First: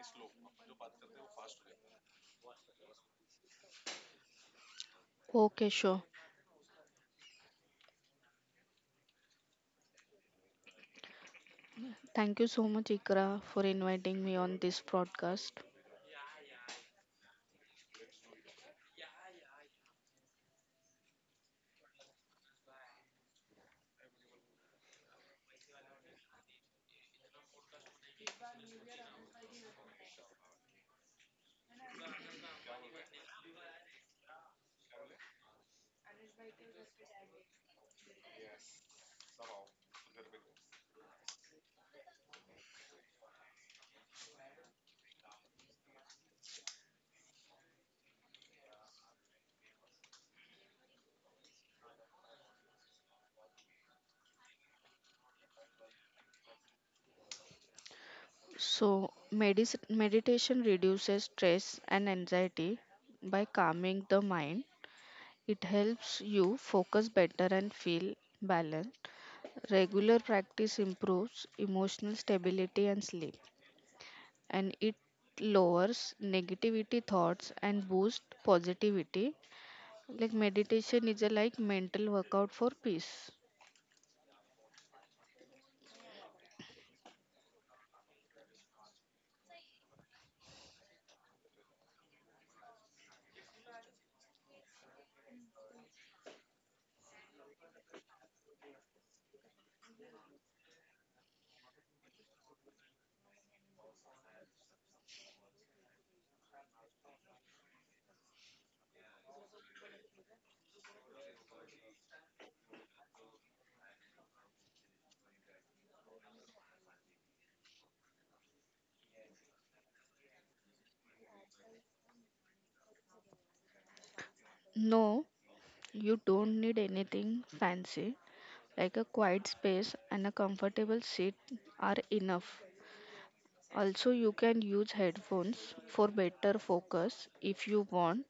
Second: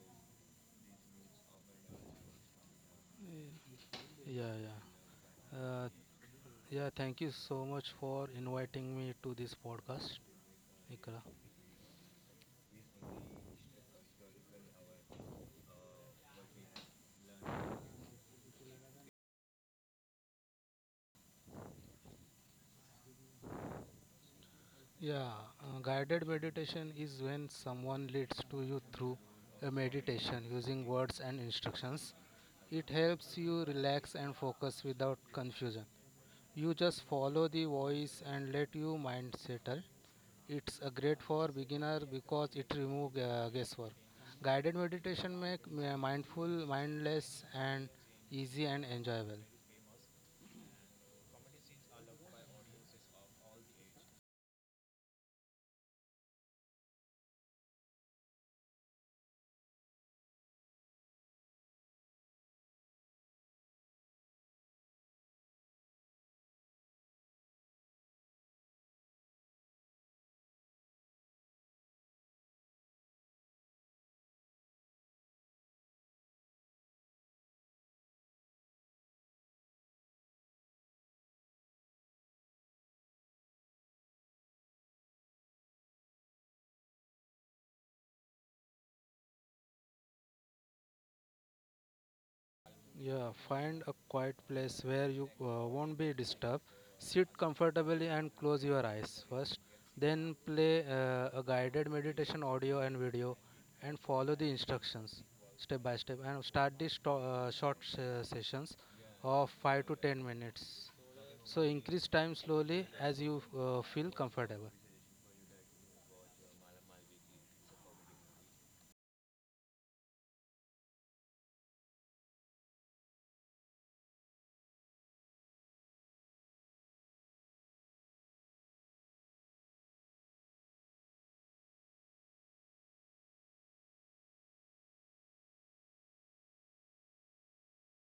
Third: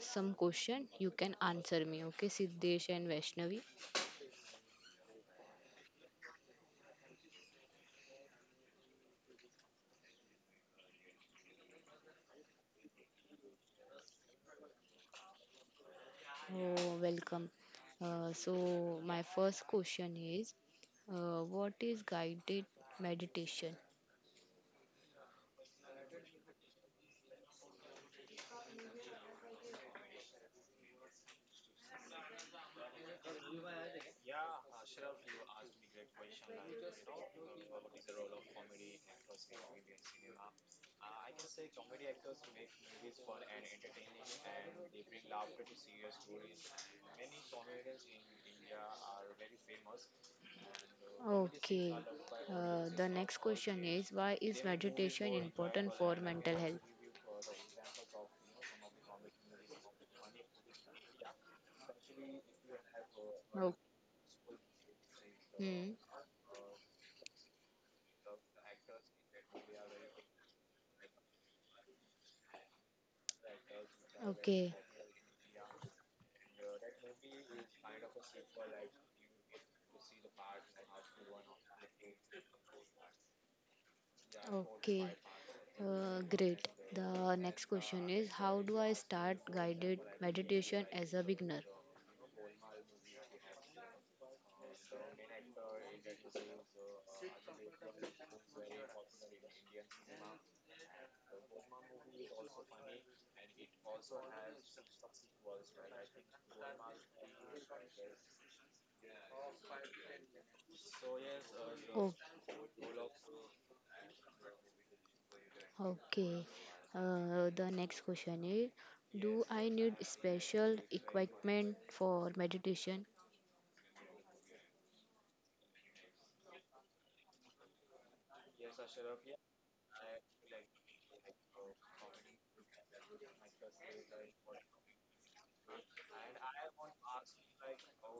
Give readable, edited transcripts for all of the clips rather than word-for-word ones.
some question. You can answer me, okay, Siddesh and Vaishnavi. Yeah, yeah. Uh, yeah, thank you so much for inviting me to this podcast, Ikra. Thank you so much, Ikra, for inviting me on this broadcast. Oh, welcome. So, my first question is what is guided meditation? Yeah, guided meditation is when someone leads to you through a meditation using words and instructions. It helps you relax and focus without confusion. You just follow the voice and let your mind settle. It's a great for beginner because it removes guesswork. Guided meditation make mindful, mindless and easy and enjoyable. Okay. The next question is, why is meditation important for mental health? Meditation reduces stress and anxiety by Okay. calming the mind. It Hmm. helps you focus better and feel balanced. Regular practice improves emotional stability and sleep, and Okay. it lowers negativity thoughts and boosts positivity. Meditation is a mental workout for peace. Okay. Great. The next question is, how do I start guided meditation as a beginner? Yeah, find a quiet place where you won't be disturbed. Sit comfortably and close your eyes first. Then play a guided meditation audio and video and follow the instructions step by step and start short sessions of 5 to 10 minutes. So increase time slowly as you feel comfortable. Okay. The next question is, do I need special equipment for meditation? No, you don't need anything fancy, like a quiet space and a comfortable seat are enough. Also, you can use headphones for better focus if you want.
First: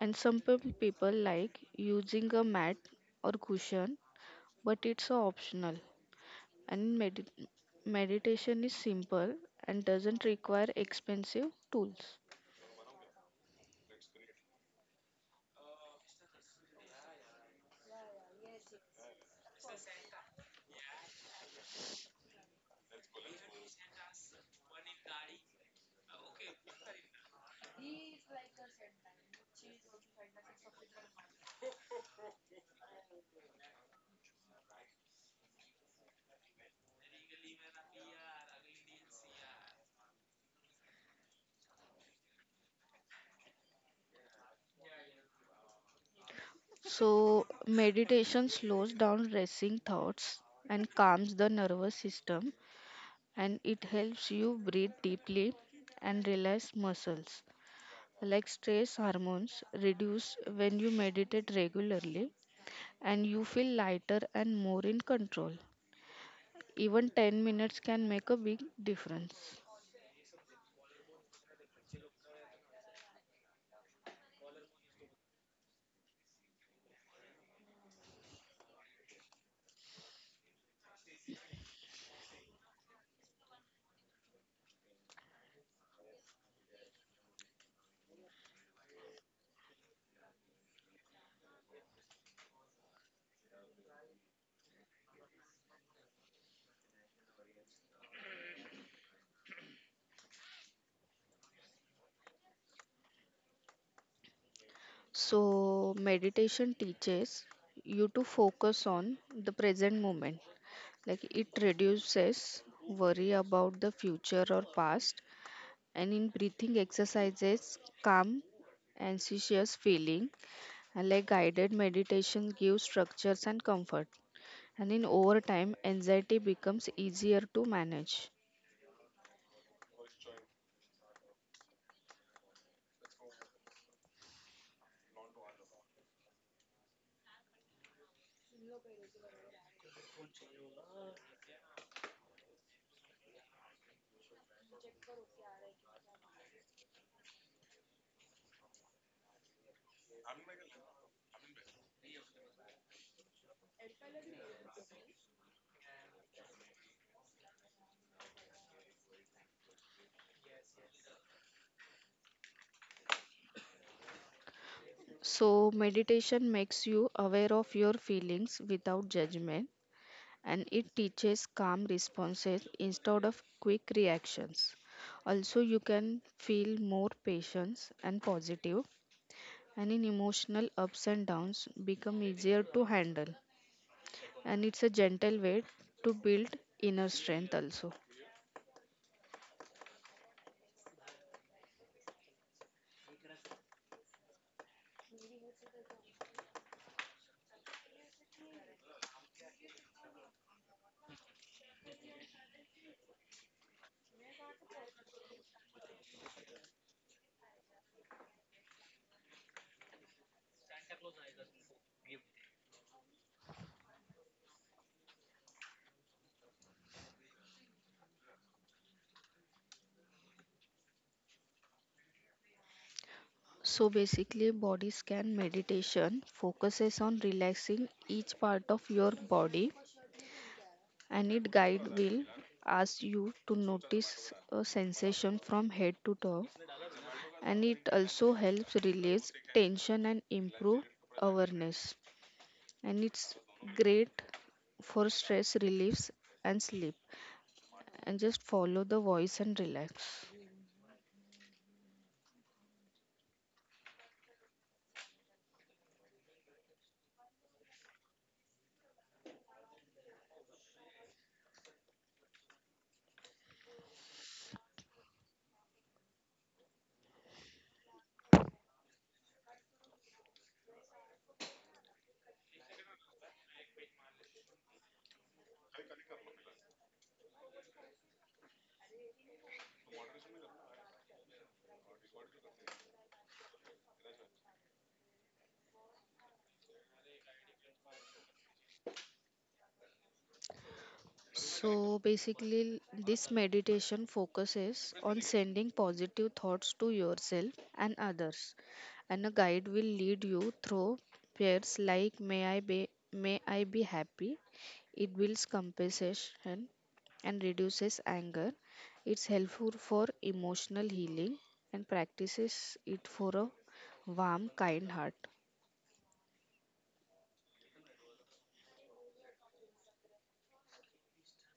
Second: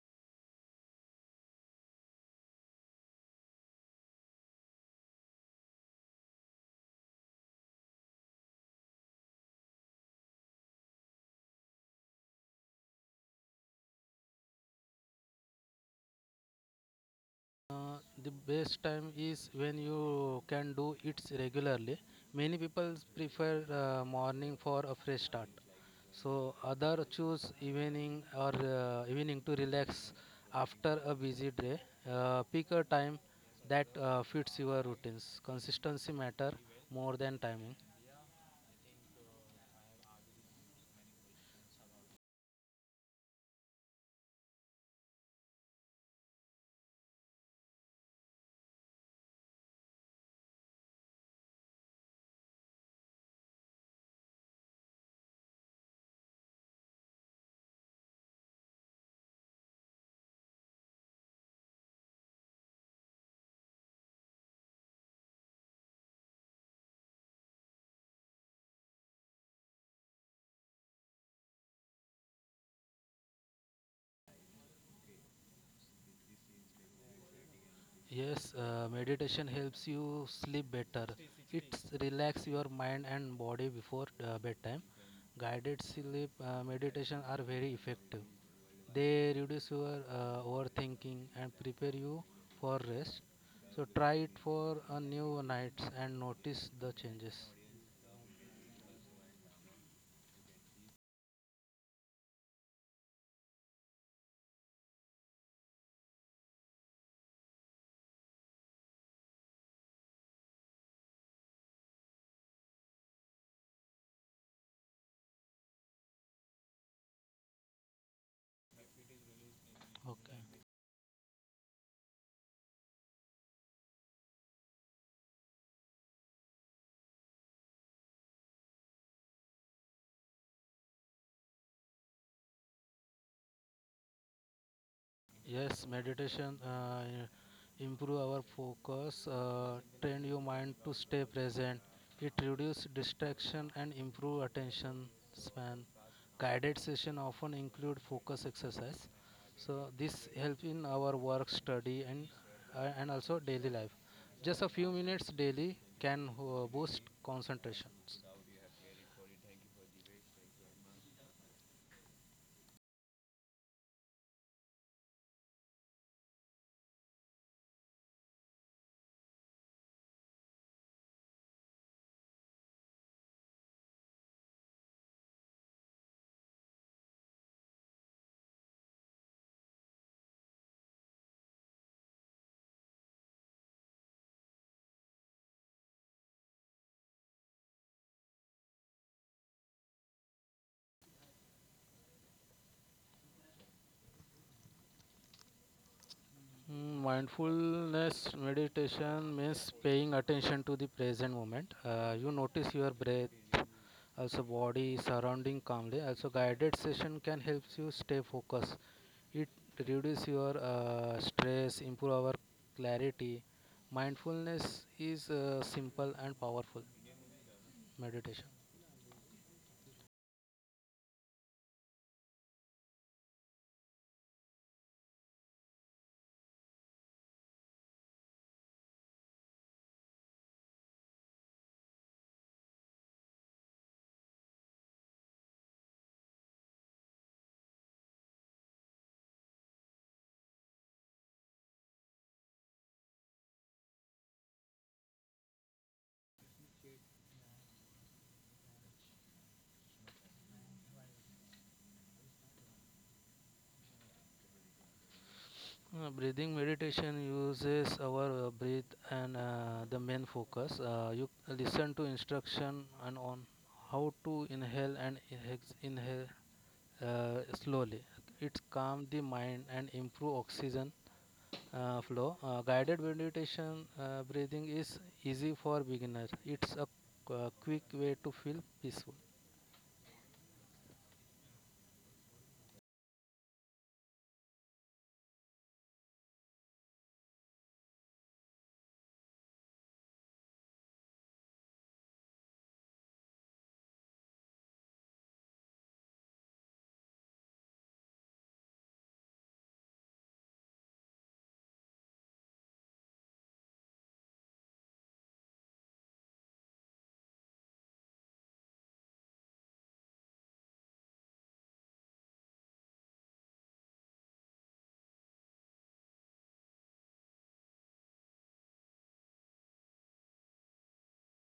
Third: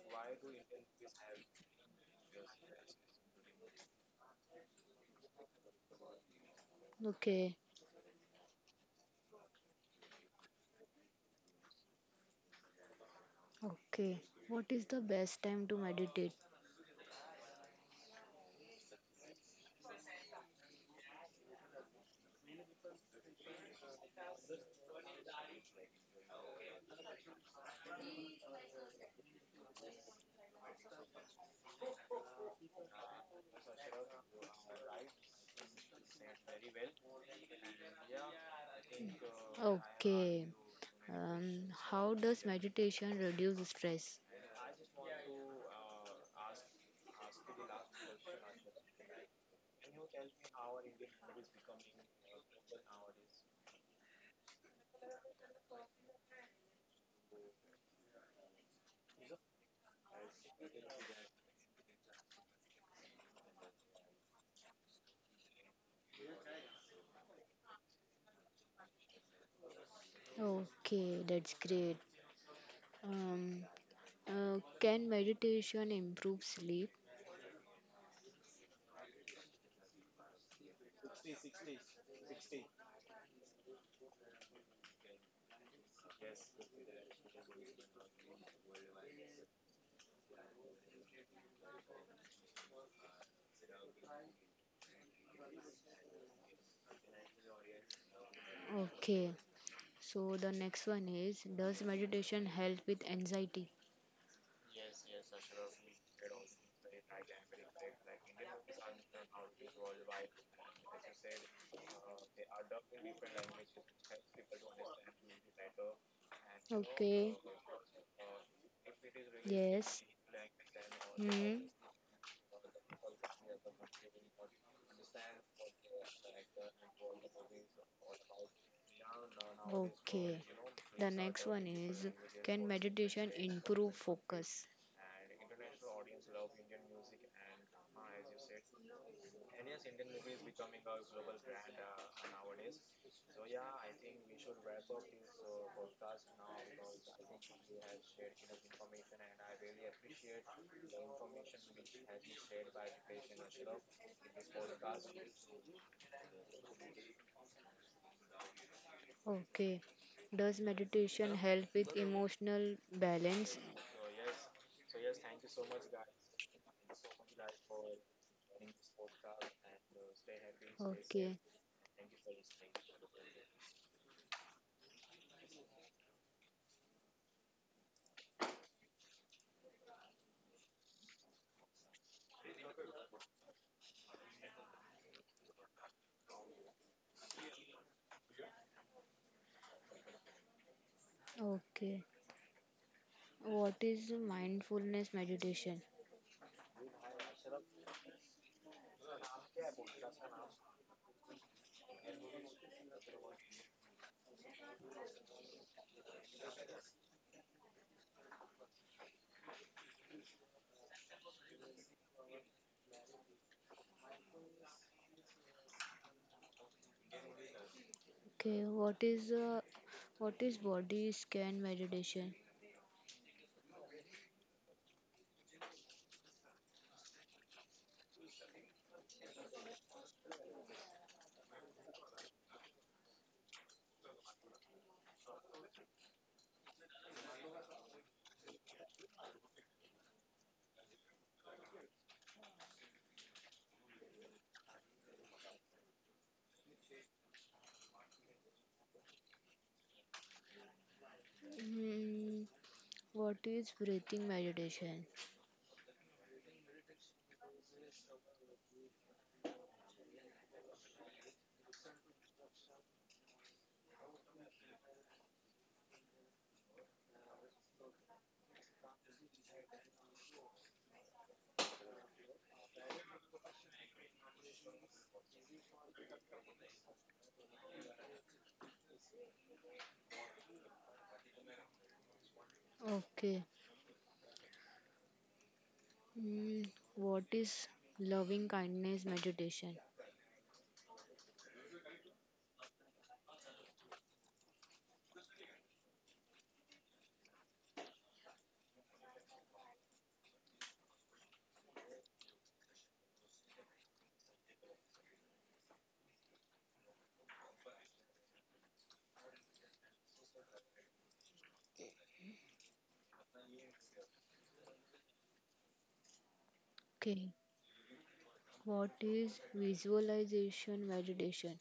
And people like using a mat or cushion, but it's optional. And medi- Okay. Meditation is simple and doesn't require expensive tools. Okay. What is the best time to meditate? Uh, the best time is when you can do it regularly. Many people prefer morning for a fresh start. So other choose evening or evening to relax after a busy day. Pick a time that fits your routines. Consistency matter more than timing. Okay. Um, how does meditation reduce stress? So, meditation slows down racing thoughts and calms the nervous system, and it helps you breathe deeply and relax muscles. Like, stress hormones reduce when you meditate regularly, and you feel lighter and more in control. Even 10 minutes can make a big difference. Okay, that's great. Um, can meditation improve sleep? Yes, meditation helps you sleep better. It relax your mind and body before bedtime. Guided sleep meditation are very effective. They reduce your overthinking and prepare you for rest. So try it for a new nights and notice the changes. Okay. So the next one is, does meditation help with anxiety? So meditation teaches you to focus on the present moment. Like, it reduces worry about the future or past, and in breathing Okay. exercises calm anxious Yes. feeling. Like, Hmm. guided meditation gives structures and comfort, and in over time, anxiety becomes easier to manage. Okay. The next one is, can meditation improve focus? Yes, meditation improve our focus, train your mind to stay present. It reduce distraction and improve attention span. Guided session often include focus exercise. So this help in our work, study, and and also daily life. Just a few minutes daily can boost concentration. Okay. Does meditation help with emotional balance? So, meditation makes you aware of your feelings without judgment, and it Okay. teaches calm responses instead of quick reactions. Also, you can feel more patience and positive, and in emotional ups and downs become easier to handle. And it's a gentle way to build inner strength also. Okay. What is mindfulness meditation? Mindfulness meditation means paying attention to the present moment. You notice your breath, also body, surrounding calmly. Also, guided session can help you stay focused. It reduces your stress, improve our clarity. Mindfulness is simple and powerful meditation. Okay. What is body scan meditation? So basically, body scan meditation focuses on relaxing each part of your body, and it guide will ask you to notice a sensation from head to toe, and it also helps release tension and improve awareness. And it's great for stress reliefs and sleep. And just follow the voice and relax. Hmm. What is breathing meditation? Breathing meditation uses our breath and the main focus. You listen to instruction and on how to inhale and inhale slowly. It calms the mind and improve oxygen flow. Guided meditation breathing is easy for beginner. It's a quick way to feel peaceful. Okay. Mm, what is loving kindness meditation? So basically, this meditation focuses on sending positive thoughts to yourself and others, and a guide will lead you through prayers like may I be happy." It builds compassion and reduces anger. It's helpful for emotional healing and practices it for a warm, kind heart. Okay. What is visualization meditation?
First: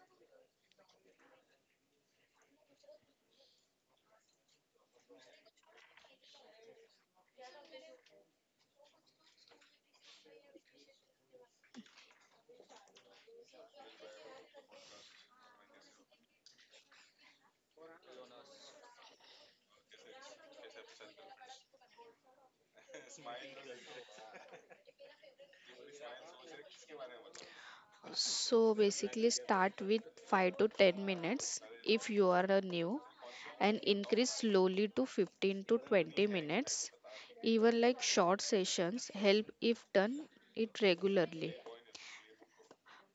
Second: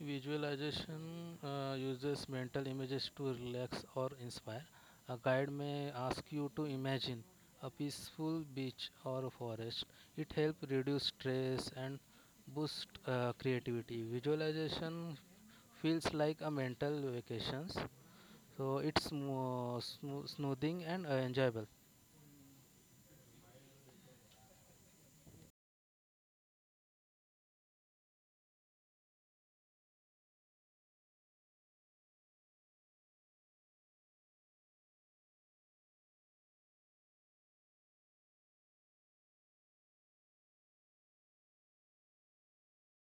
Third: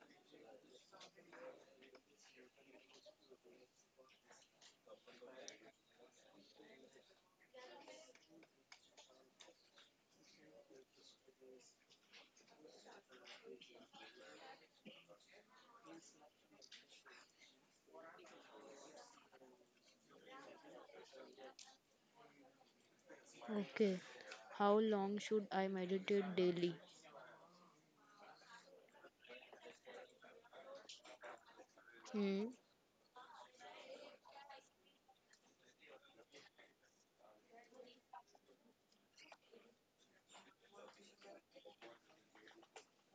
Visualization uses mental images to relax or inspire. A guide may ask you to imagine a peaceful beach or a forest. It helps reduce stress and boost creativity. Visualization feels like a mental vacations, so it's more smoothing and enjoyable. Okay. How long should I meditate daily? So basically, start with 5 to 10 minutes if you are Hmm. a new, and increase slowly to 15 to 20 minutes. Even like short sessions help if done it regularly.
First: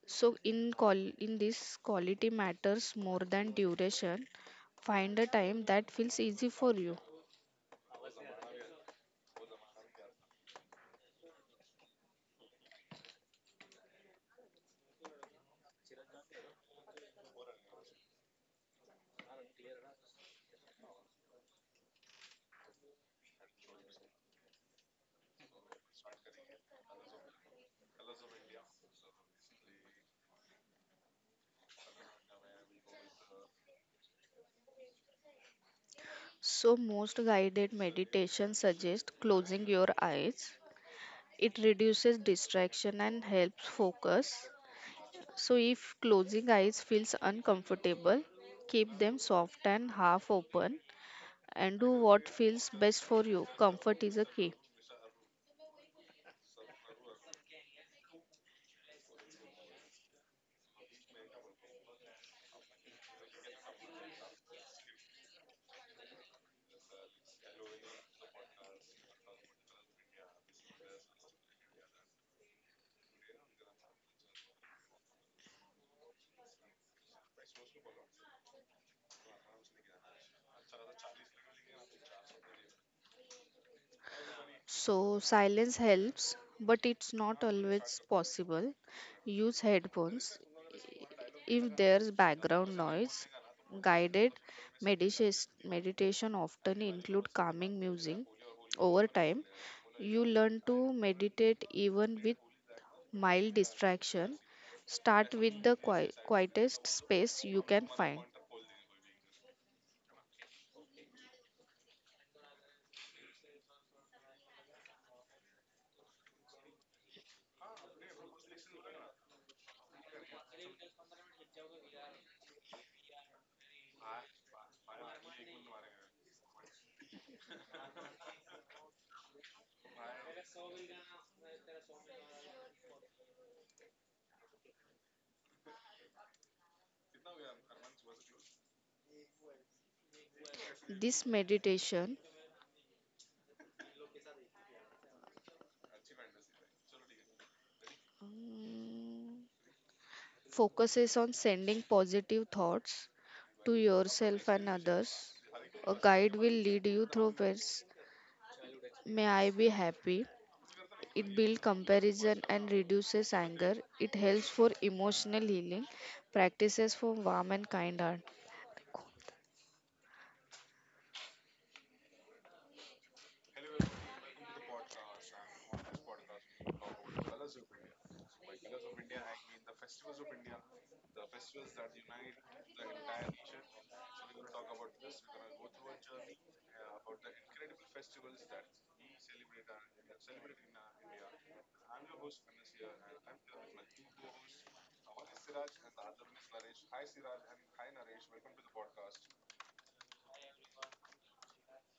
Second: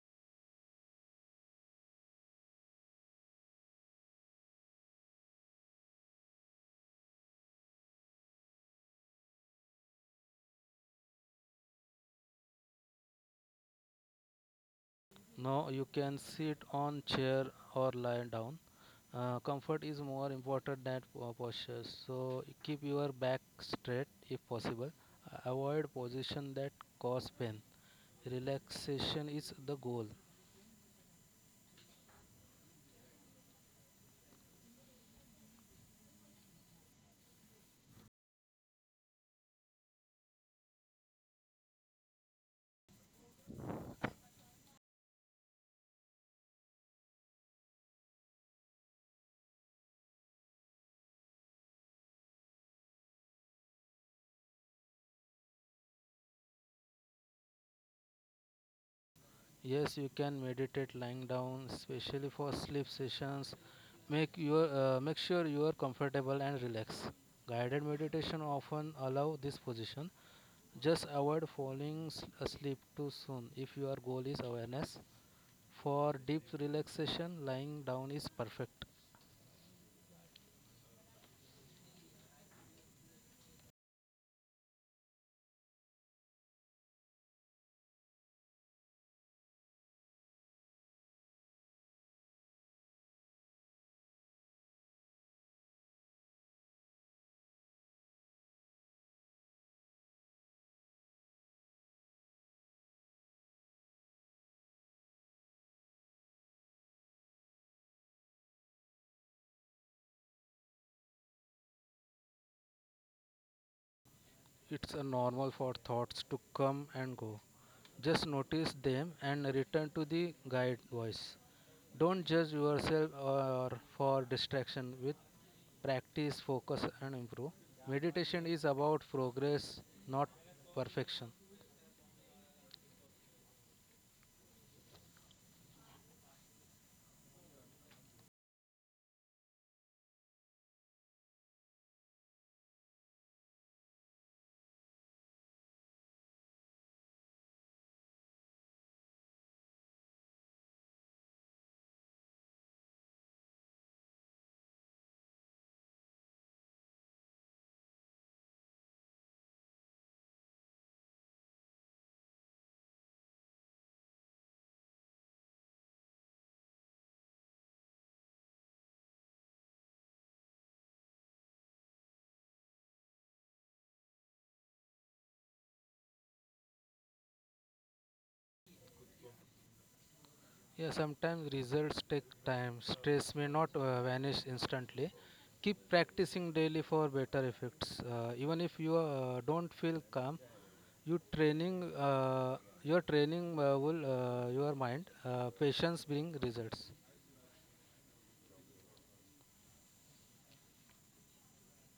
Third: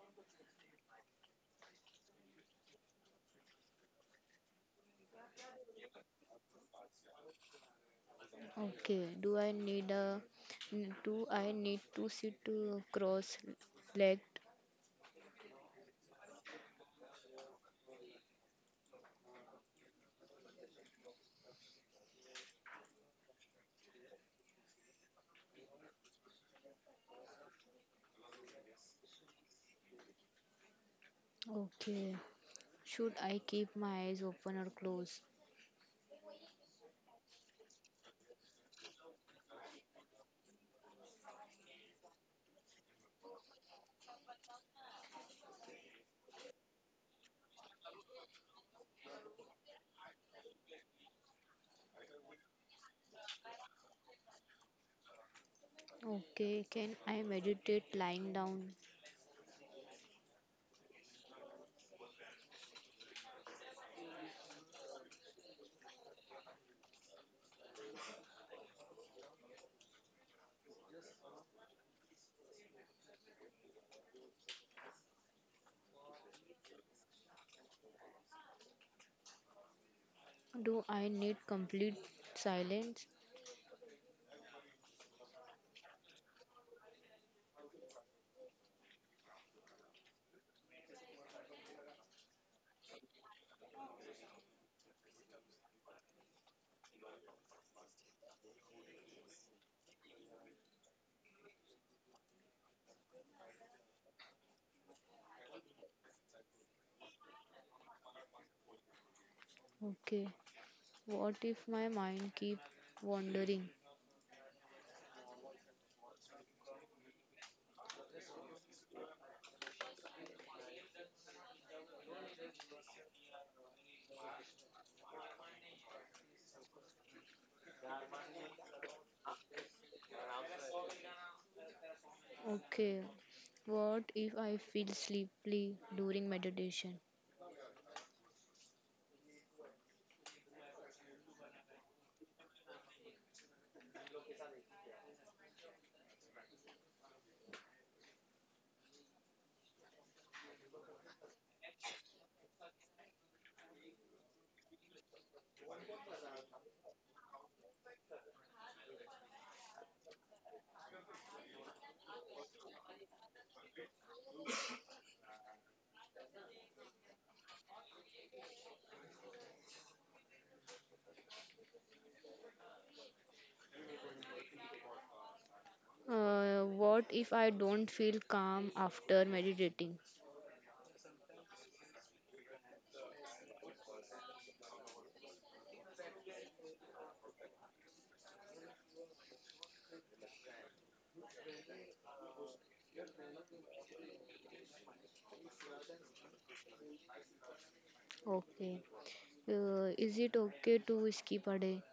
So in call in this, quality matters more than duration. Find a time that feels easy for you. Okay. Do I need to sit cross-legged? Now you can sit on chair or lie down. Comfort is more important than posture, so keep your back straight if possible. Avoid position that cause pain. Relaxation is the goal. Okay. Should I keep my eyes open or closed? So most guided meditation suggest closing your eyes. It reduces distraction and helps focus. So, if closing eyes feels uncomfortable, keep them soft and half open, and do what feels best for you. Comfort is a key. Okay. Can I meditate lying down? Yes, you can meditate lying down, especially for sleep sessions. Make sure you are comfortable and relaxed. Guided meditation often allow this position. Just avoid falling asleep too soon if your goal is awareness. For deep relaxation, lying down is perfect. Do I need complete silence? So, silence helps, but it's not always possible. Use headphones if there's background noise. Guided meditation meditation often include calming music. Over time, you learn to meditate even with mild distraction. Start with the quietest space you can find. Okay. What if my mind keep wandering? It's a normal for thoughts to come and go. Just notice them and return to the guide voice. Don't judge yourself or for distraction. With practice, focus, and improve. Meditation is about progress, not perfection. Okay. What if I feel sleepy during meditation? This meditation, mm, focuses on sending positive thoughts to yourself and others. A guide will lead you through this. May I be happy. It builds comparison and reduces anger. It helps for emotional healing. Practices for warm and kind heart. What if I don't feel calm after meditating? Yeah, sometimes results take time. Stress may not vanish instantly. Keep practicing daily for better effects. Even if you don't feel calm, you training uh, your training will your mind patience bring results. Okay. Is it okay to skip a day?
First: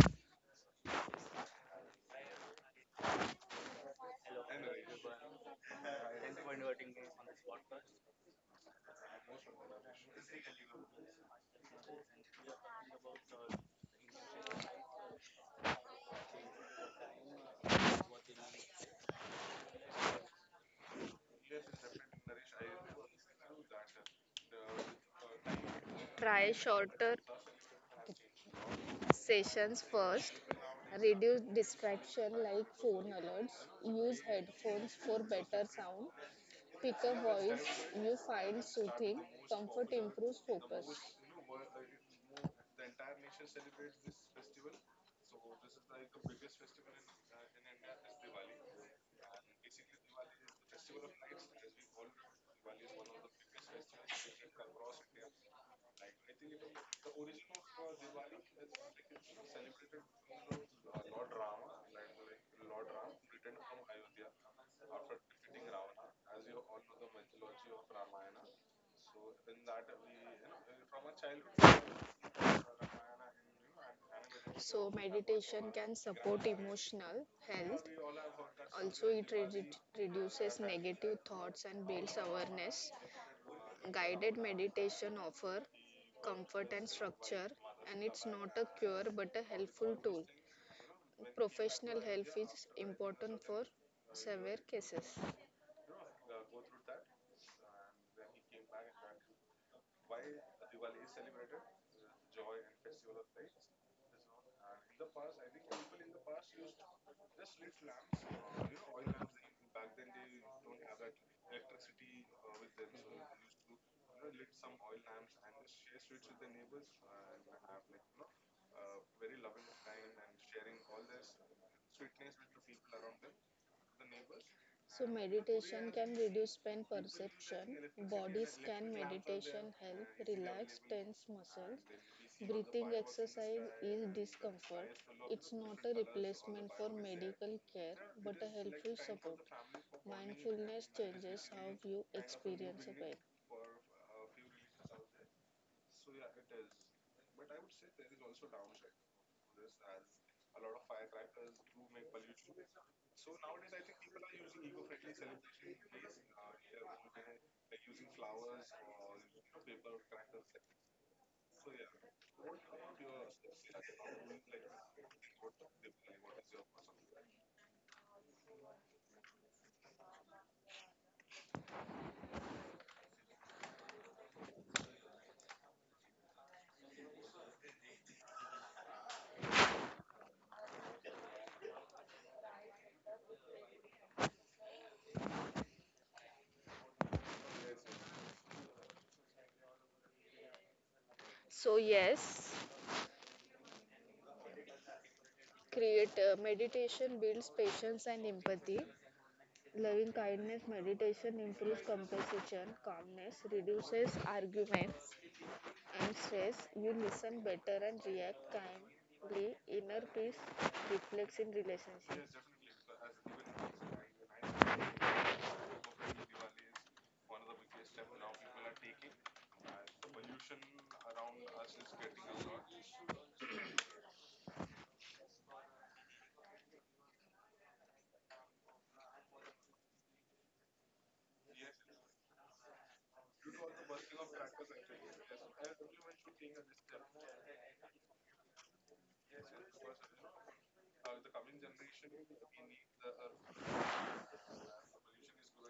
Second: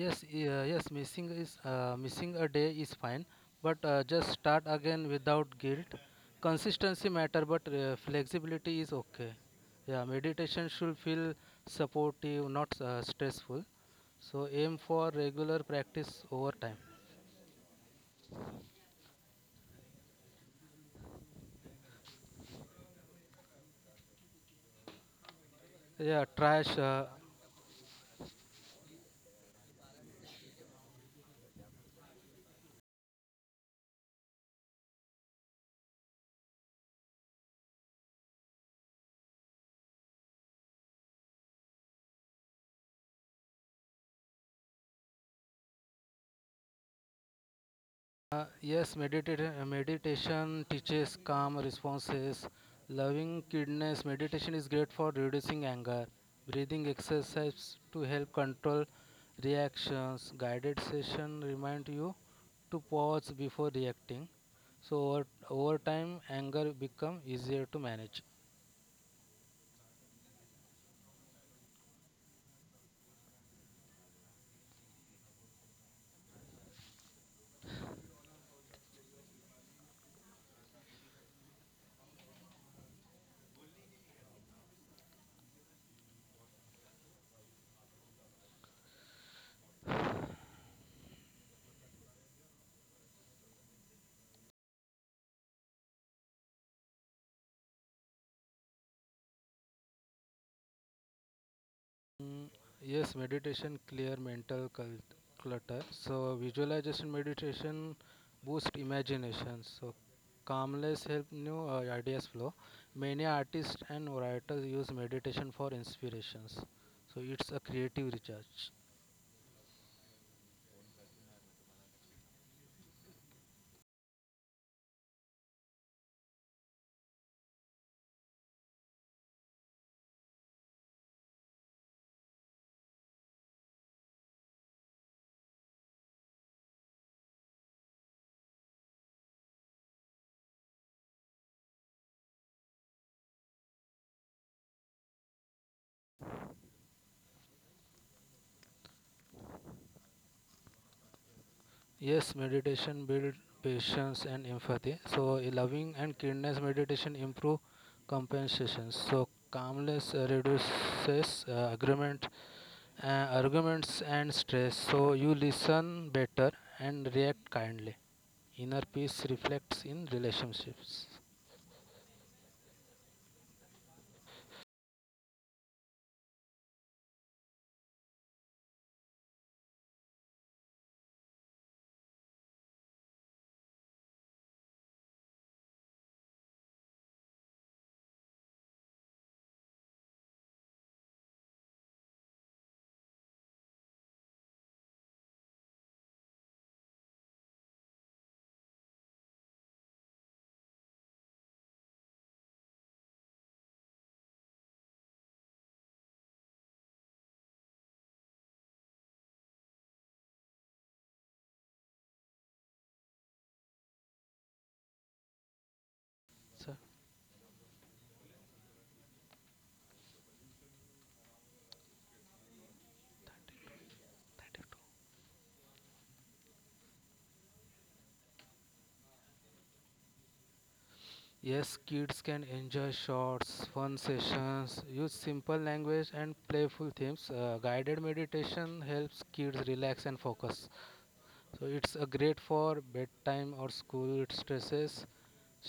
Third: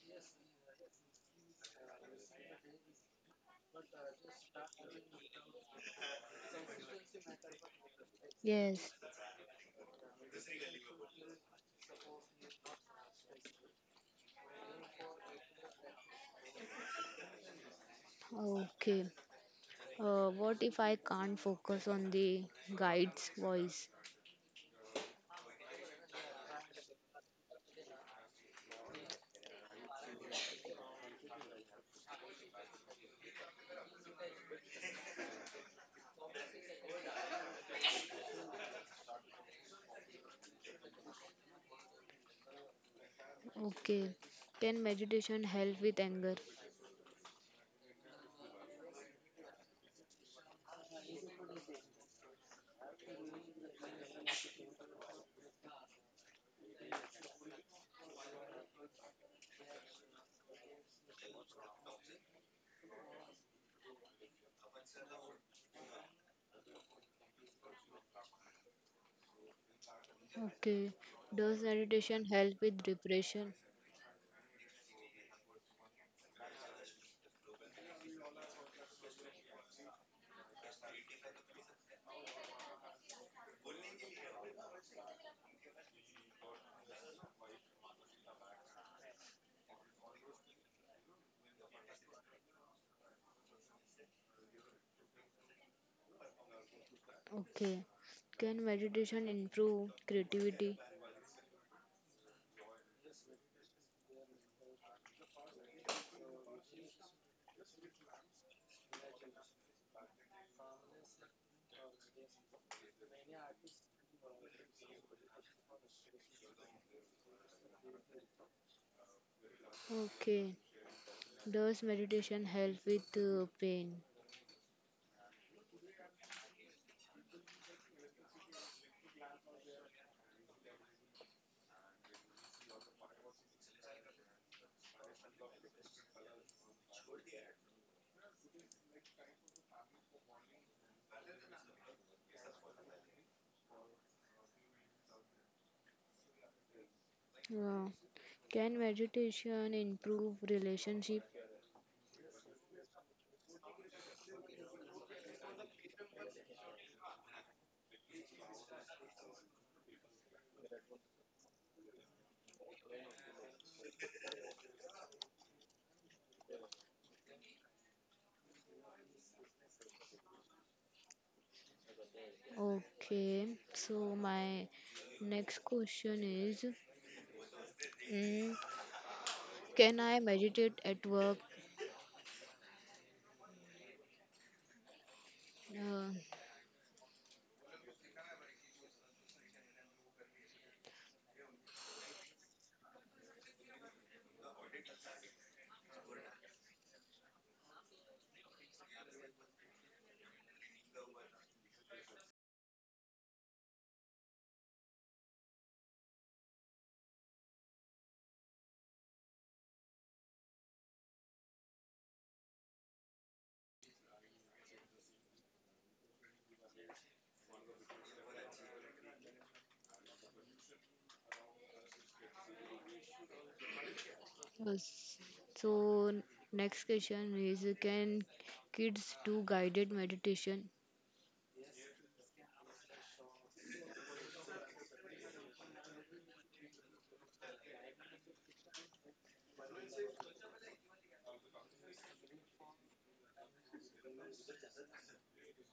Yes yeah, yes missing a day is fine, but just start again without guilt. Consistency matter, but flexibility Yes. is okay. Yeah, meditation should feel supportive, not stressful, so aim for regular practice over time. Okay. What if I can't focus on the guide's voice? yeah Try try sh- shorter sessions first. Reduce distraction like phone alerts. Use headphones for better sound. Pick a voice you find soothing. Comfort improves focus. Okay. Can meditation help with anger? yes, meditation teaches calm responses, loving kindness. Meditation is great for reducing anger, breathing exercise to help control reactions. Guided session remind you to pause before reacting. So over time, anger become easier to manage. Okay. Does meditation help with depression? So meditation can support emotional health. Also, reduces negative thoughts and builds awareness. Guided meditation offer comfort and structure, and it's not a cure but a helpful tool. Professional help is important for severe cases. Okay. Can meditation improve creativity? Mm, Yes, meditation clear clutter. So visualization meditation boost imagination. So calmness help new ideas flow. Many artists and writers use meditation for inspirations. So it's a creative recharge. Okay. Does meditation help with pain? So meditation can reduce pain perception. Body scan meditation help relax tense muscles. Breathing exercise is discomfort. It's not a replacement for medical care but a helpful support. Mindfulness changes how you experience a pain. Uh, can meditation improve relationship? Yes, meditation build patience and empathy. So a loving and kindness meditation improve compensation. So calmness reduces agreement uh, arguments and stress, so you listen better and react kindly. Inner peace reflects in relationships. Okay. So my next question is, mm, can I meditate at work? Uh, So yes, create, meditation builds patience and empathy. Loving kindness meditation improves composition, calmness, reduces arguments and stress. You listen better and react kindly. Inner peace reflects in relationships. So, that is true. yes. So next question is, can kids do guided meditation? Yes, kids can enjoy shorts fun sessions. Use simple language and playful themes. Guided meditation helps kids relax and focus, so it's a great for bedtime or school stresses.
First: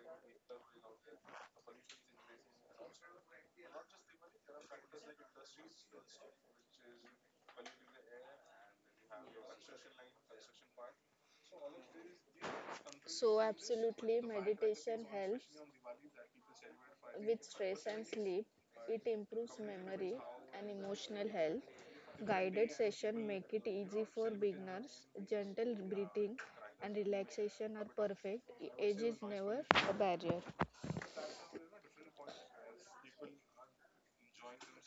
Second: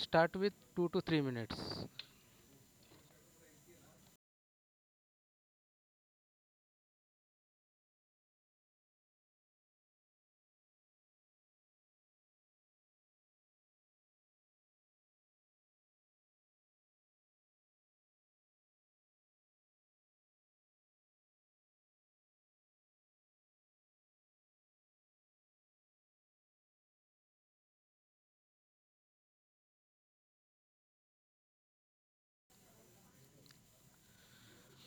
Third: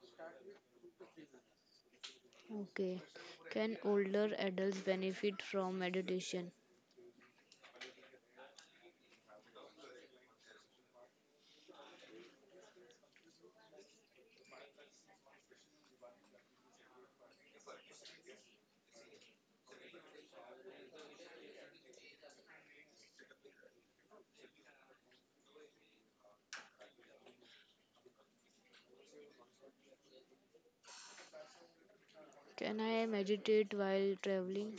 Start with 2 to 3 minutes. Okay. Can older adults benefit from meditation? So, absolutely, meditation helps with stress and sleep. It improves memory and emotional health. Guided session make it easy for beginners. Gentle breathing and relaxation are perfect. Age is never a barrier. Can I meditate while traveling?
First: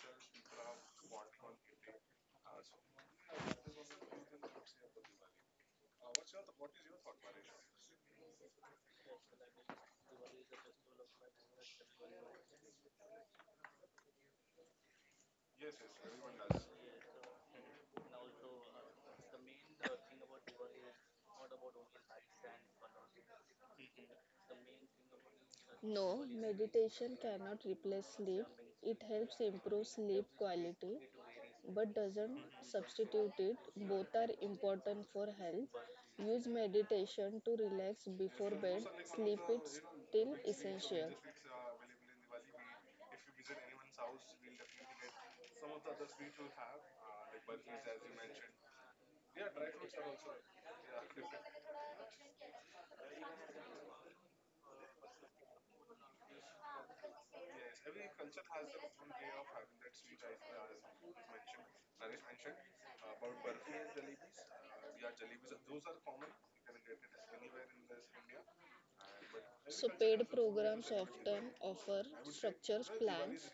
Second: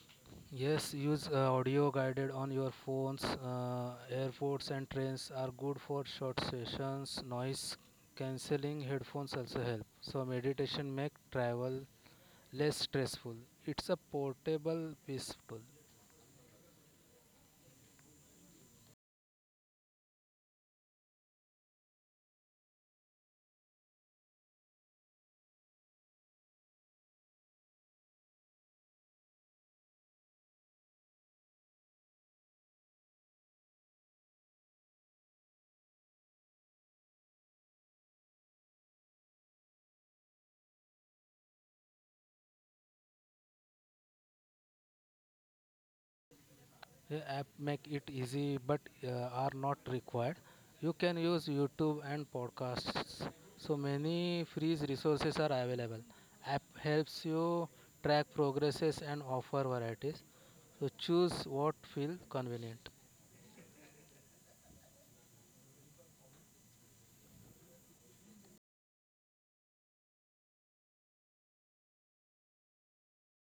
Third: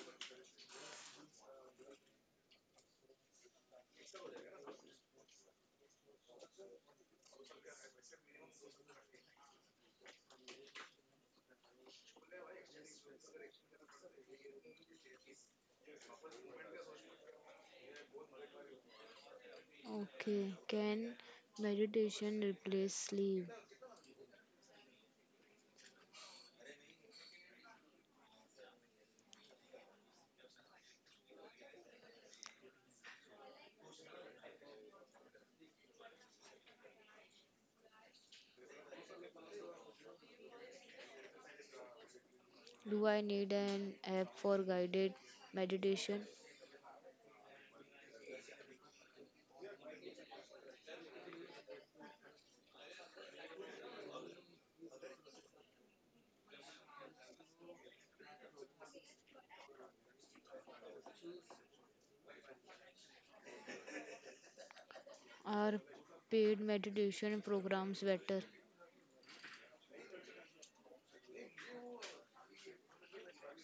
Yes, use audio guided on your phones. Airports and trains are good for short sessions. Noise cancelling headphones also help. So meditation make travel less stressful. It's a portable peaceful. Okay. Can meditation replace sleep? No, meditation cannot replace sleep. It helps improve sleep quality but doesn't substitute it. Both are important for health. Use meditation to relax before bed. Sleep is still essential. Do I need an app for guided meditation? The app make it easy, but are not required. You can use YouTube and podcasts. So many free resources are available. App helps you track progresses and offer varieties. So choose what feel convenient. Are paid meditation programs better? So, paid programs often offer structures, plans.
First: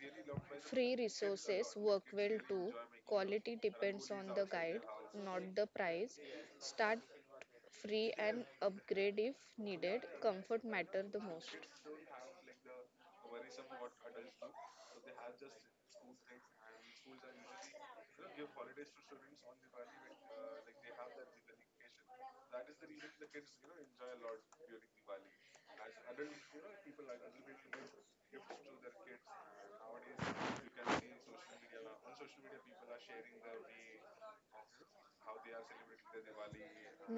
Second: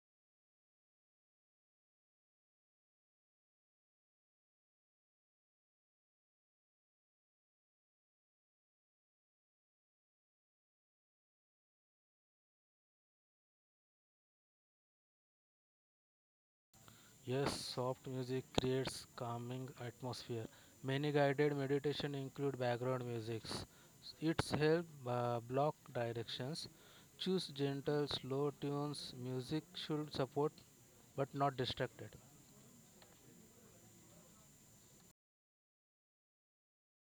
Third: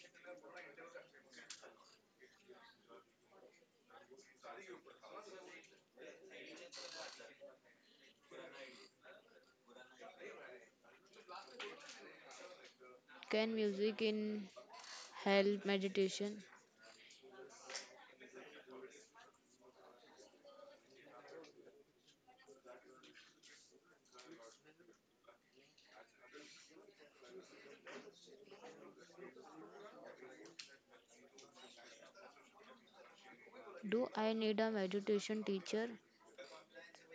Free resources work well too. Quality depends on the guide, not the price. Start free and upgrade if needed. Comfort matter the most. Can music in help meditation? Yes, soft music creates calming atmosphere. Many guided meditation include background musics. It's help block directions. Choose gentle, slow tunes. Music should support but not distract it. Do I need a meditation teacher?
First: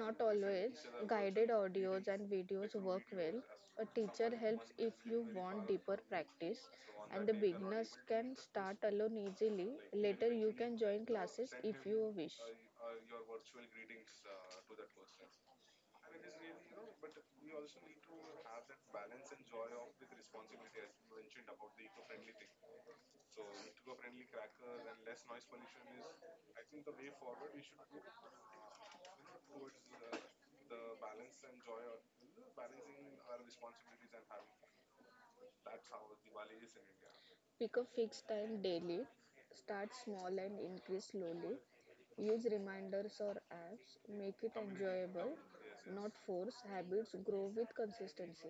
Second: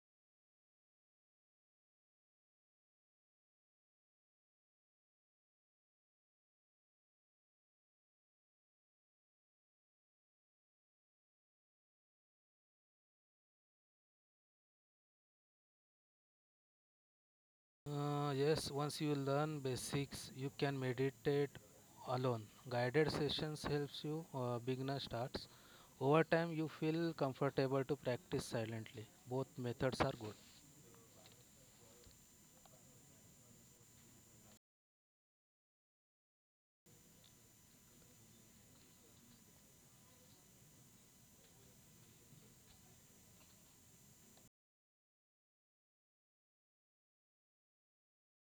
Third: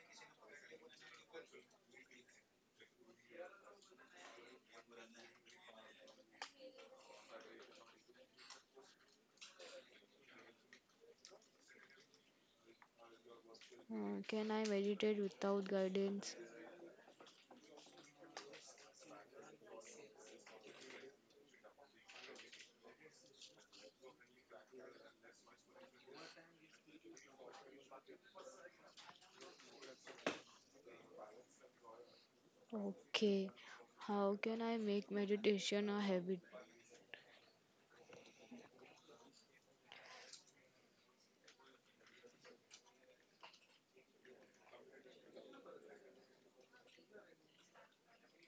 Not always. Guided audios and videos work well. A teacher helps if you want deeper practice, and the beginners can start alone easily. Later, you can join classes if you wish. Can I meditate without guidance? Yes, once you learn basics, you can meditate alone. Guided sessions helps you beginner starts. Over time, you feel comfortable to practice silently. Both methods are good. Okay, how can I make meditation a habit? Pick a fixed time daily, start small and increase slowly. Use reminders or apps, make it enjoyable, not force. Habits grow with consistency.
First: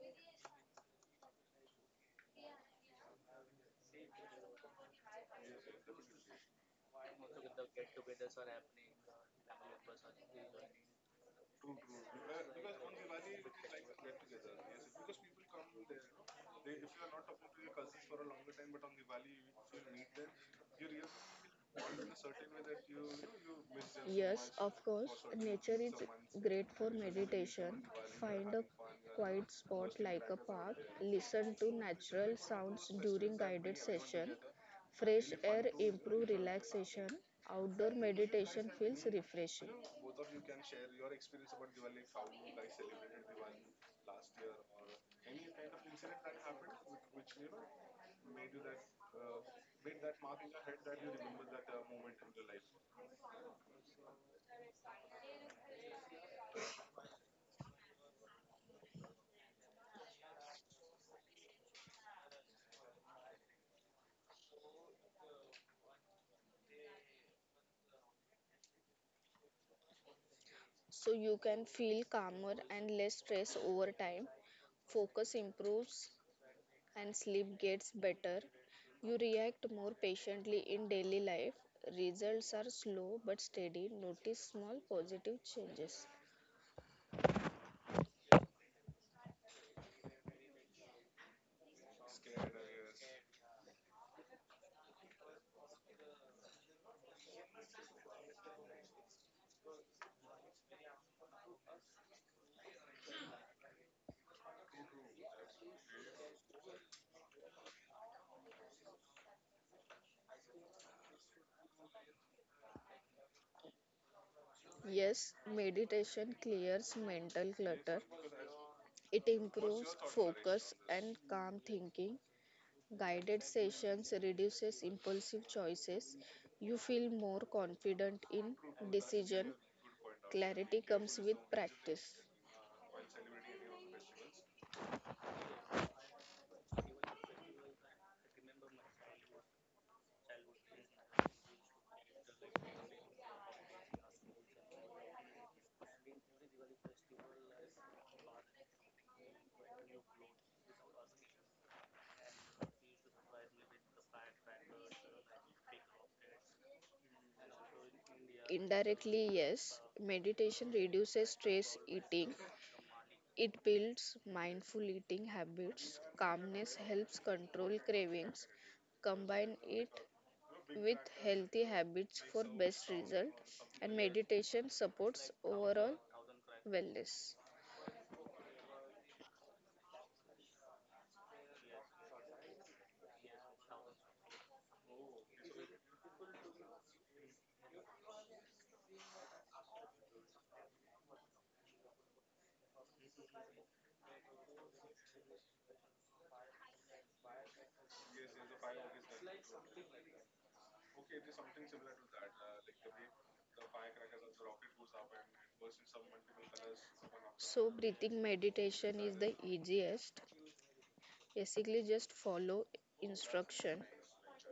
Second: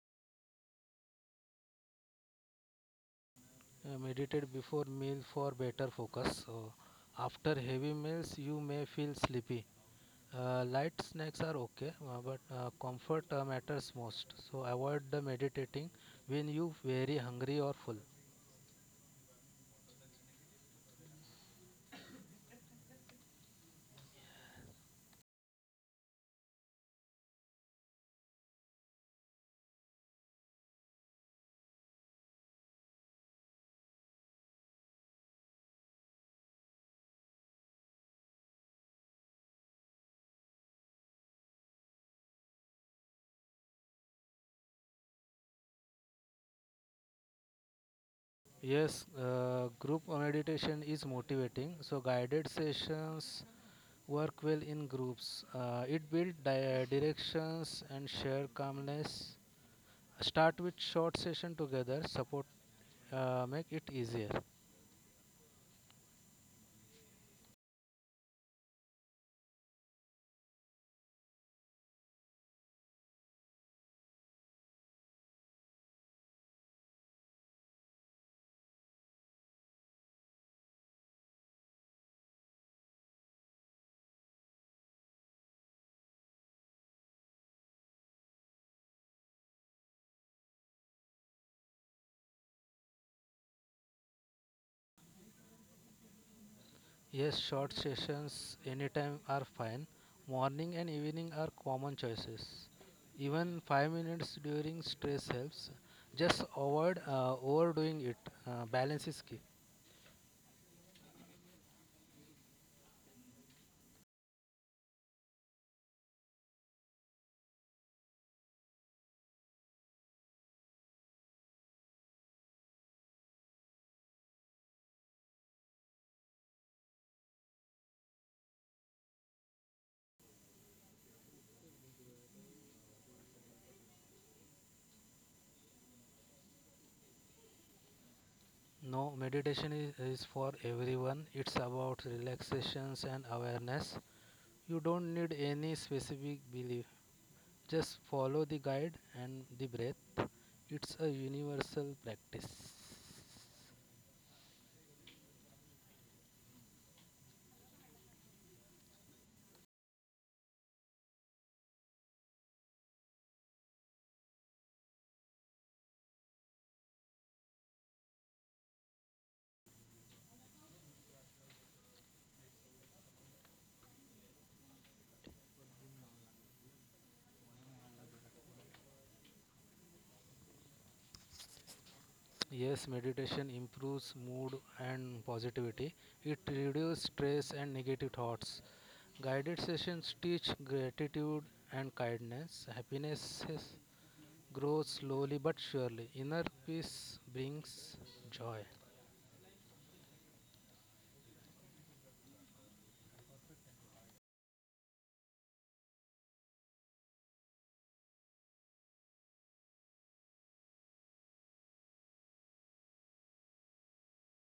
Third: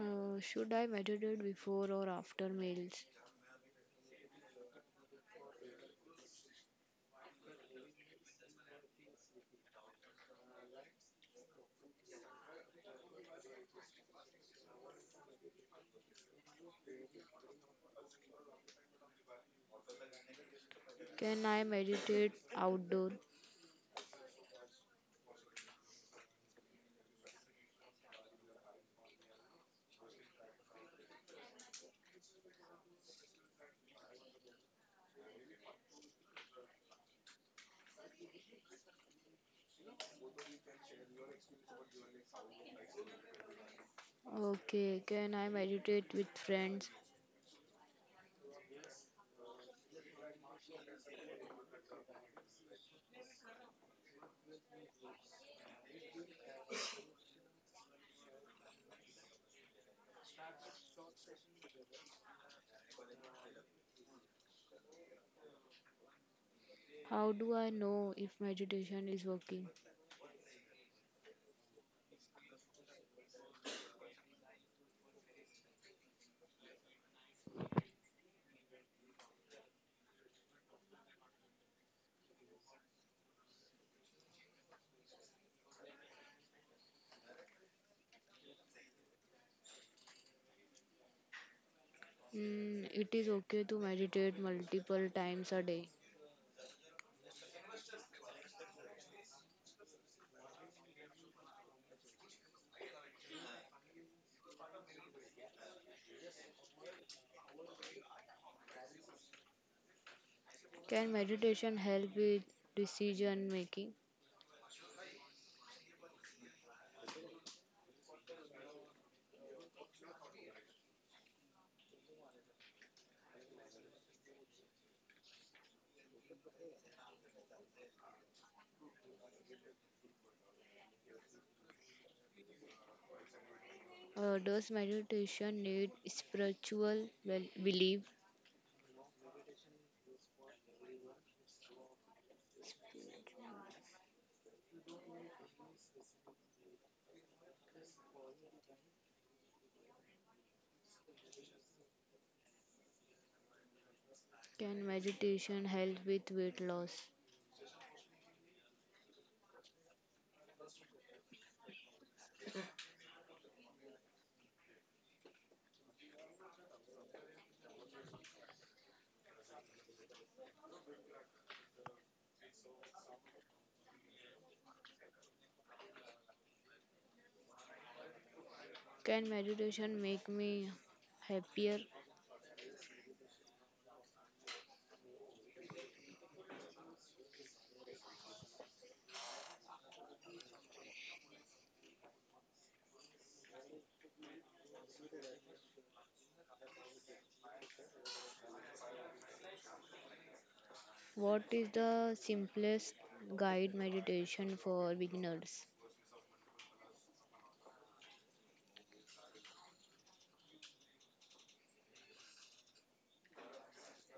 Should I meditate before or after meals? Meditate before meal for better focus. So after heavy meals, you may feel sleepy. Light snacks are okay, but comfort matters most. So avoid the meditating when you very hungry or full. Can I meditate outdoor? Yes, of course, nature is great for meditation. Find a quiet spot like a park, listen to natural sounds during guided session. Fresh outdoor refreshing. Okay, can I meditate with friends? Yes, group meditation is motivating. So guided sessions work well in groups. It builds directions and share calmness. Start with short session together. Support make it easier. How do I know if meditation is working? So you can feel calmer and less stress over time. Focus improves and sleep gets better, you react more patiently in daily life. Results are slow but steady. Notice small positive changes. Mm, it is okay to meditate multiple times a day. Yes, short sessions anytime are fine. Morning and evening are common choices. Even 5 minutes during stress helps. Just avoid overdoing it. Balance is key. Can meditation help with decision making? Yes, meditation clears mental clutter. It improves focus and calm thinking. Guided sessions reduces impulsive choices. You feel more confident in decision. Clarity comes with practice. Does meditation need belief? No, meditation is for everyone. It's about relaxations and awareness. You don't need any specific belief. Just follow the guide and the breath. It's a universal practice. Can meditation help with weight loss? Indirectly, yes. Meditation reduces stress eating. It builds mindful eating habits. Calmness helps control cravings. Combine it with healthy habits for best result, and meditation supports overall wellness. Can meditation make me happier? Yes, meditation improves mood and positivity. It reduces stress and negative thoughts. Guided sessions teach gratitude and kindness. Happiness grows slowly but surely. Inner peace brings joy. What is the simplest guide meditation for beginners? So breathing meditation is the easiest. Basically just follow instruction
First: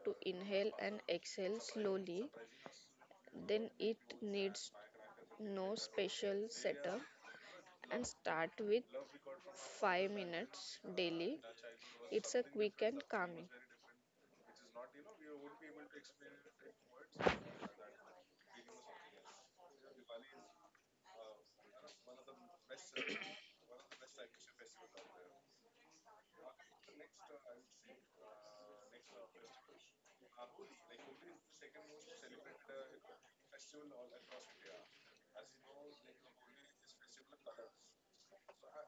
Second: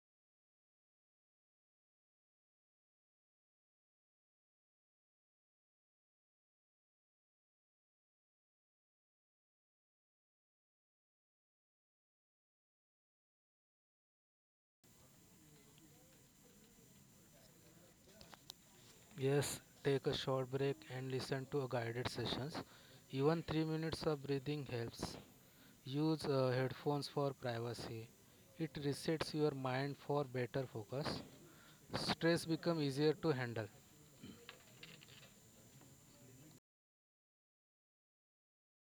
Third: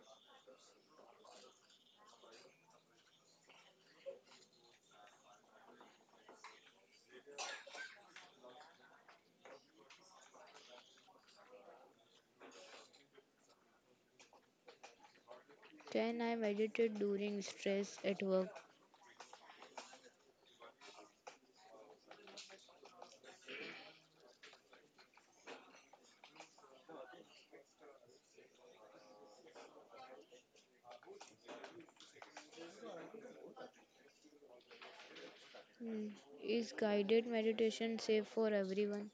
to inhale and exhale slowly. Then it needs no special setup, and start with 5 minutes daily. It's a quick and calming. Can I meditate during stress at work? Yes, take a short break and listen to a guided sessions. Even 3 minutes of breathing helps. Use headphones for privacy. It resets your mind for better focus. Stress becomes easier to handle. Hmm, is guided meditation safe for everyone?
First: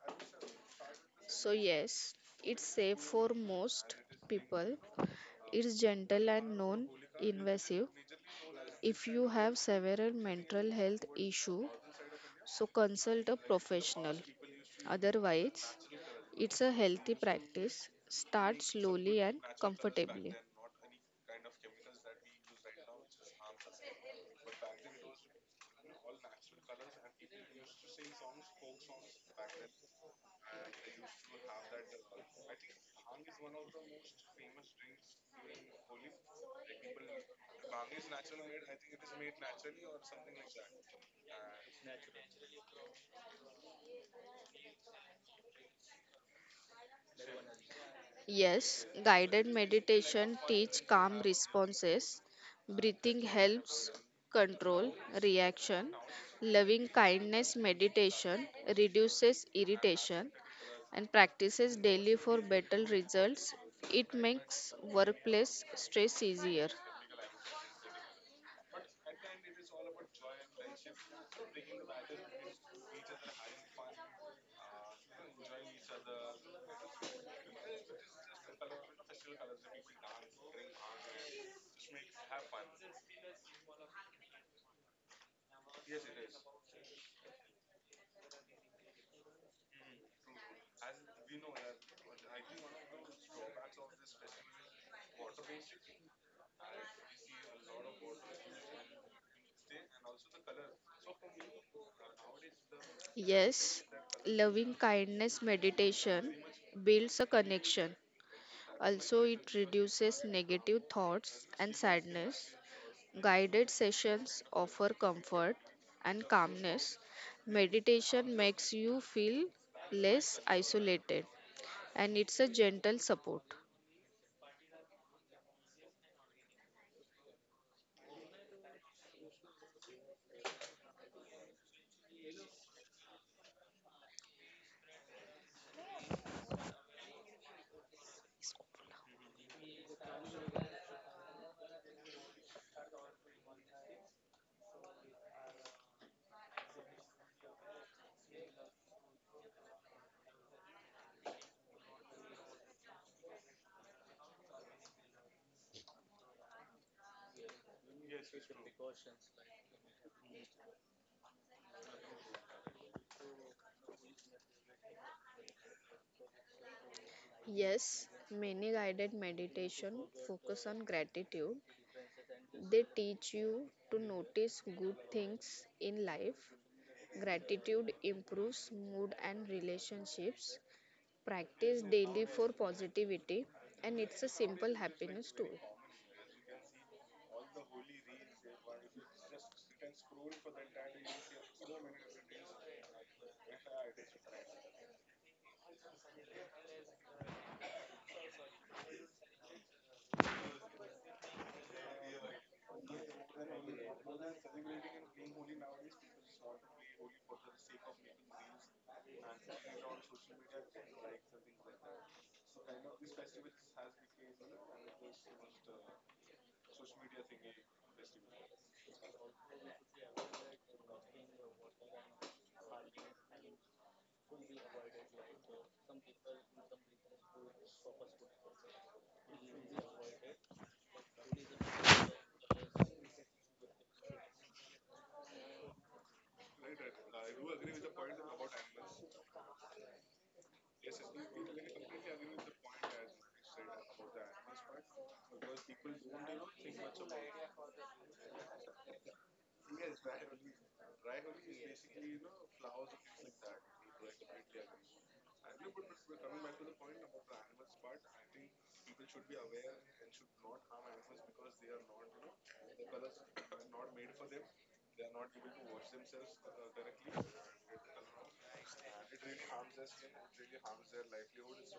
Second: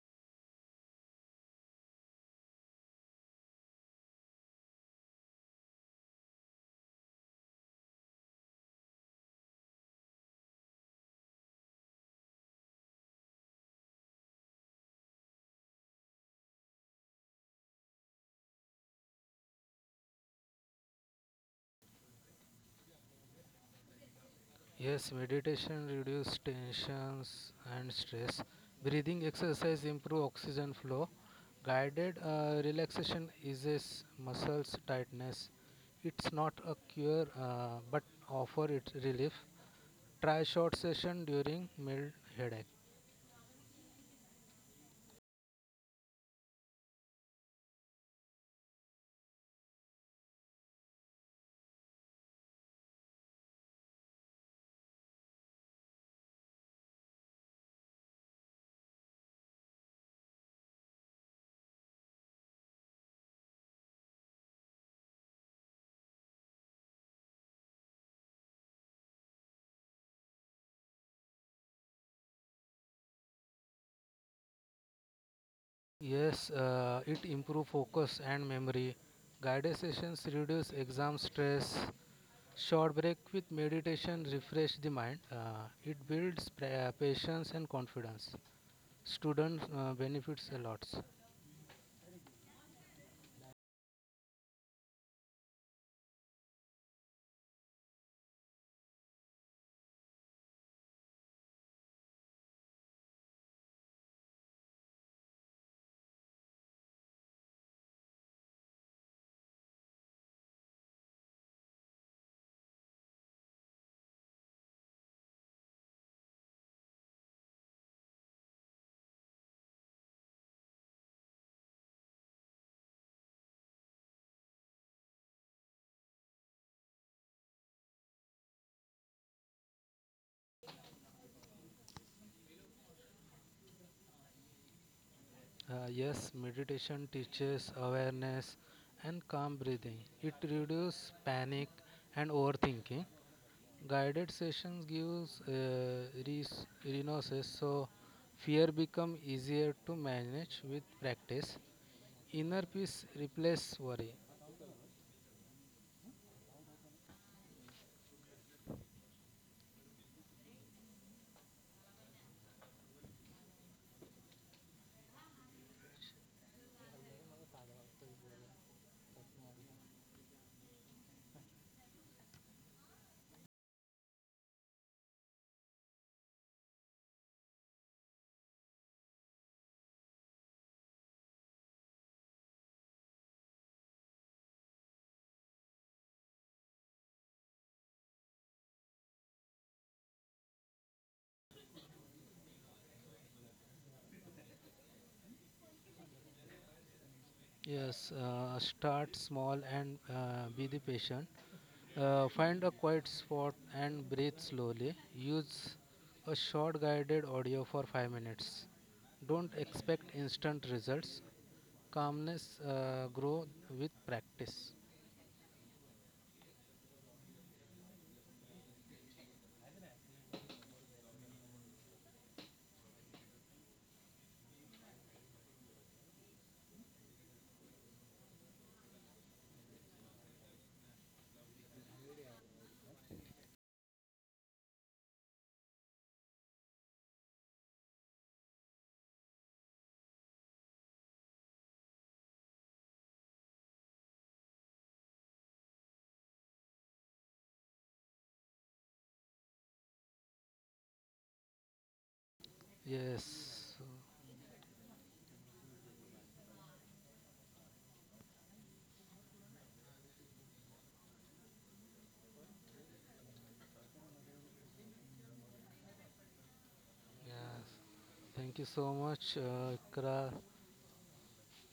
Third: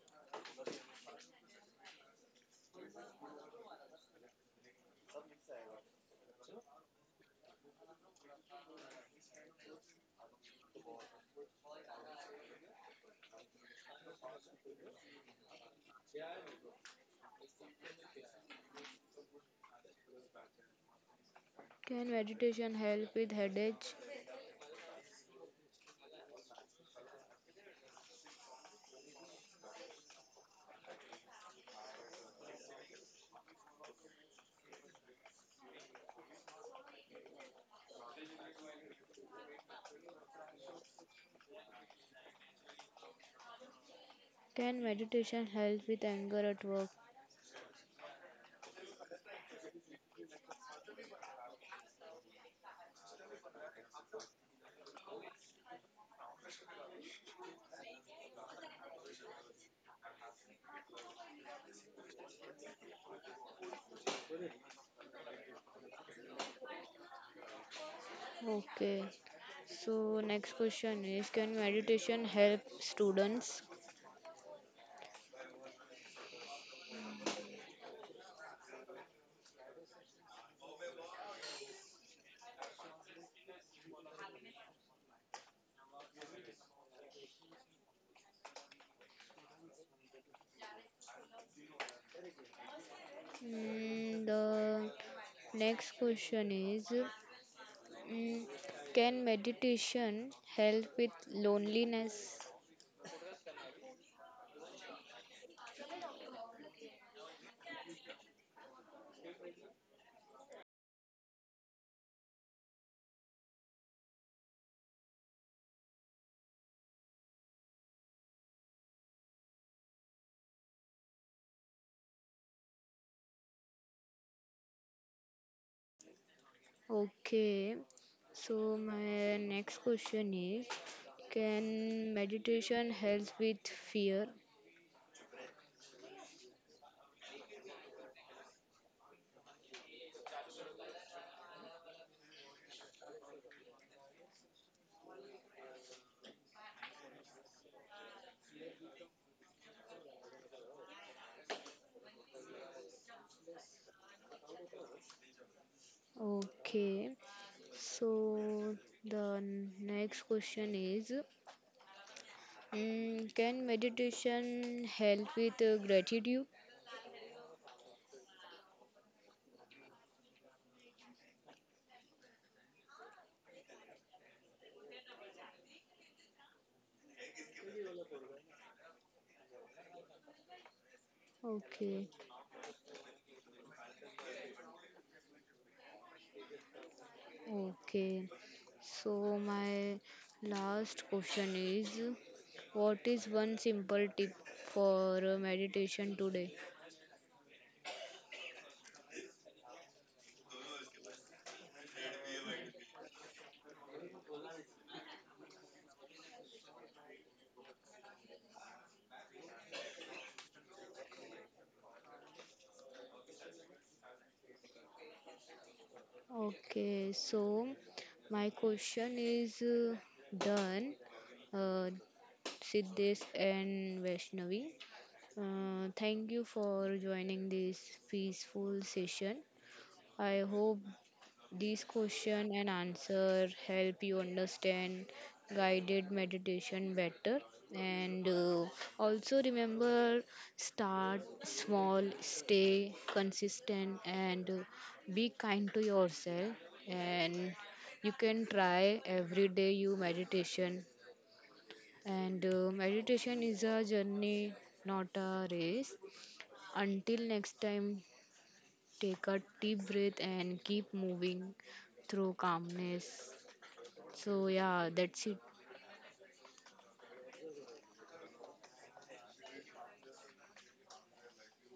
So, yes, it's safe for most people. It's gentle and non invasive. If you have severe mental health issue, so consult a professional. Otherwise, it's a healthy practice. Start slowly and comfortably. Can meditation help with headache? Yes, meditation reduces tensions and stress. Breathing exercise improve oxygen flow. Guided relaxation eases muscles tightness. It's not a cure, but offer it relief. Try short session during mild headache. Can meditation help with anger at work? Yes, guided meditation teach calm responses. Breathing helps control reaction. Loving kindness meditation reduces irritation, and practices daily for better results. It makes workplace stress easier. Okay. So next question is, can meditation help students? Yes, it improve focus and memory. Guided sessions reduce exam stress. Short break with meditation refresh the mind. It builds patience and confidence. Student benefits a lot. Mm, the next question is mm, can meditation help with loneliness? Yes, loving kindness meditation builds a connection. Also, it reduces negative thoughts and sadness. Guided sessions offer comfort and calmness. Meditation makes you feel less isolated, and it's a gentle support. Okay, so my next question is, can meditation help with fear? Yes, meditation teaches awareness and calm breathing. It reduces panic and overthinking. Guided sessions gives resources, so fear become easier to manage with practice. Inner peace replaces worry. Okay, so the next question is, mm, can meditation help with gratitude? Yes, many guided meditation focus on gratitude. They teach you to notice good things in life. Gratitude improves mood and relationships. Practice Okay. daily for positivity, and it's a simple happiness tool. Okay. So my last question is, what is one simple tip for meditation today? Yes, start small and be the patient. Find a quiet spot and breathe slowly. Use a short guided audio for 5 minutes. Don't expect instant results. Calmness grow with practice. Okay, so my question is done, uh, Siddhesh and Vaishnavi. Thank you for joining this peaceful session. I hope these question and answer help you understand guided meditation better and also remember, start small, stay consistent, and be kind to yourself, and you can try every day you meditation, and meditation Yes, is so- a journey, not a race. Until next time, take a deep breath and keep moving through calmness. So, yeah, that's it. yes. Thank you so much, Ikra,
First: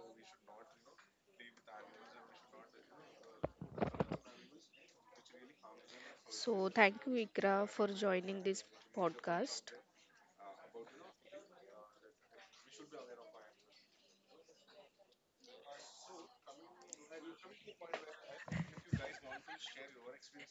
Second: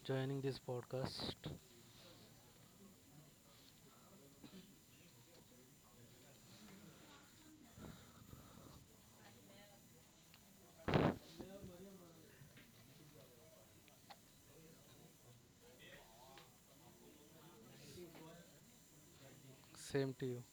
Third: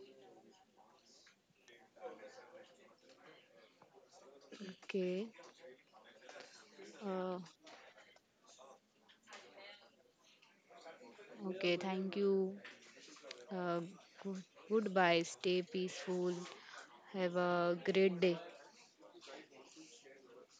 joining this podcast. Okay. So, thank you, Uh, Ikra, for joining this podcast. okay, thank you. Uh, Goodbye. Stay peaceful. Have a great day. Same to you.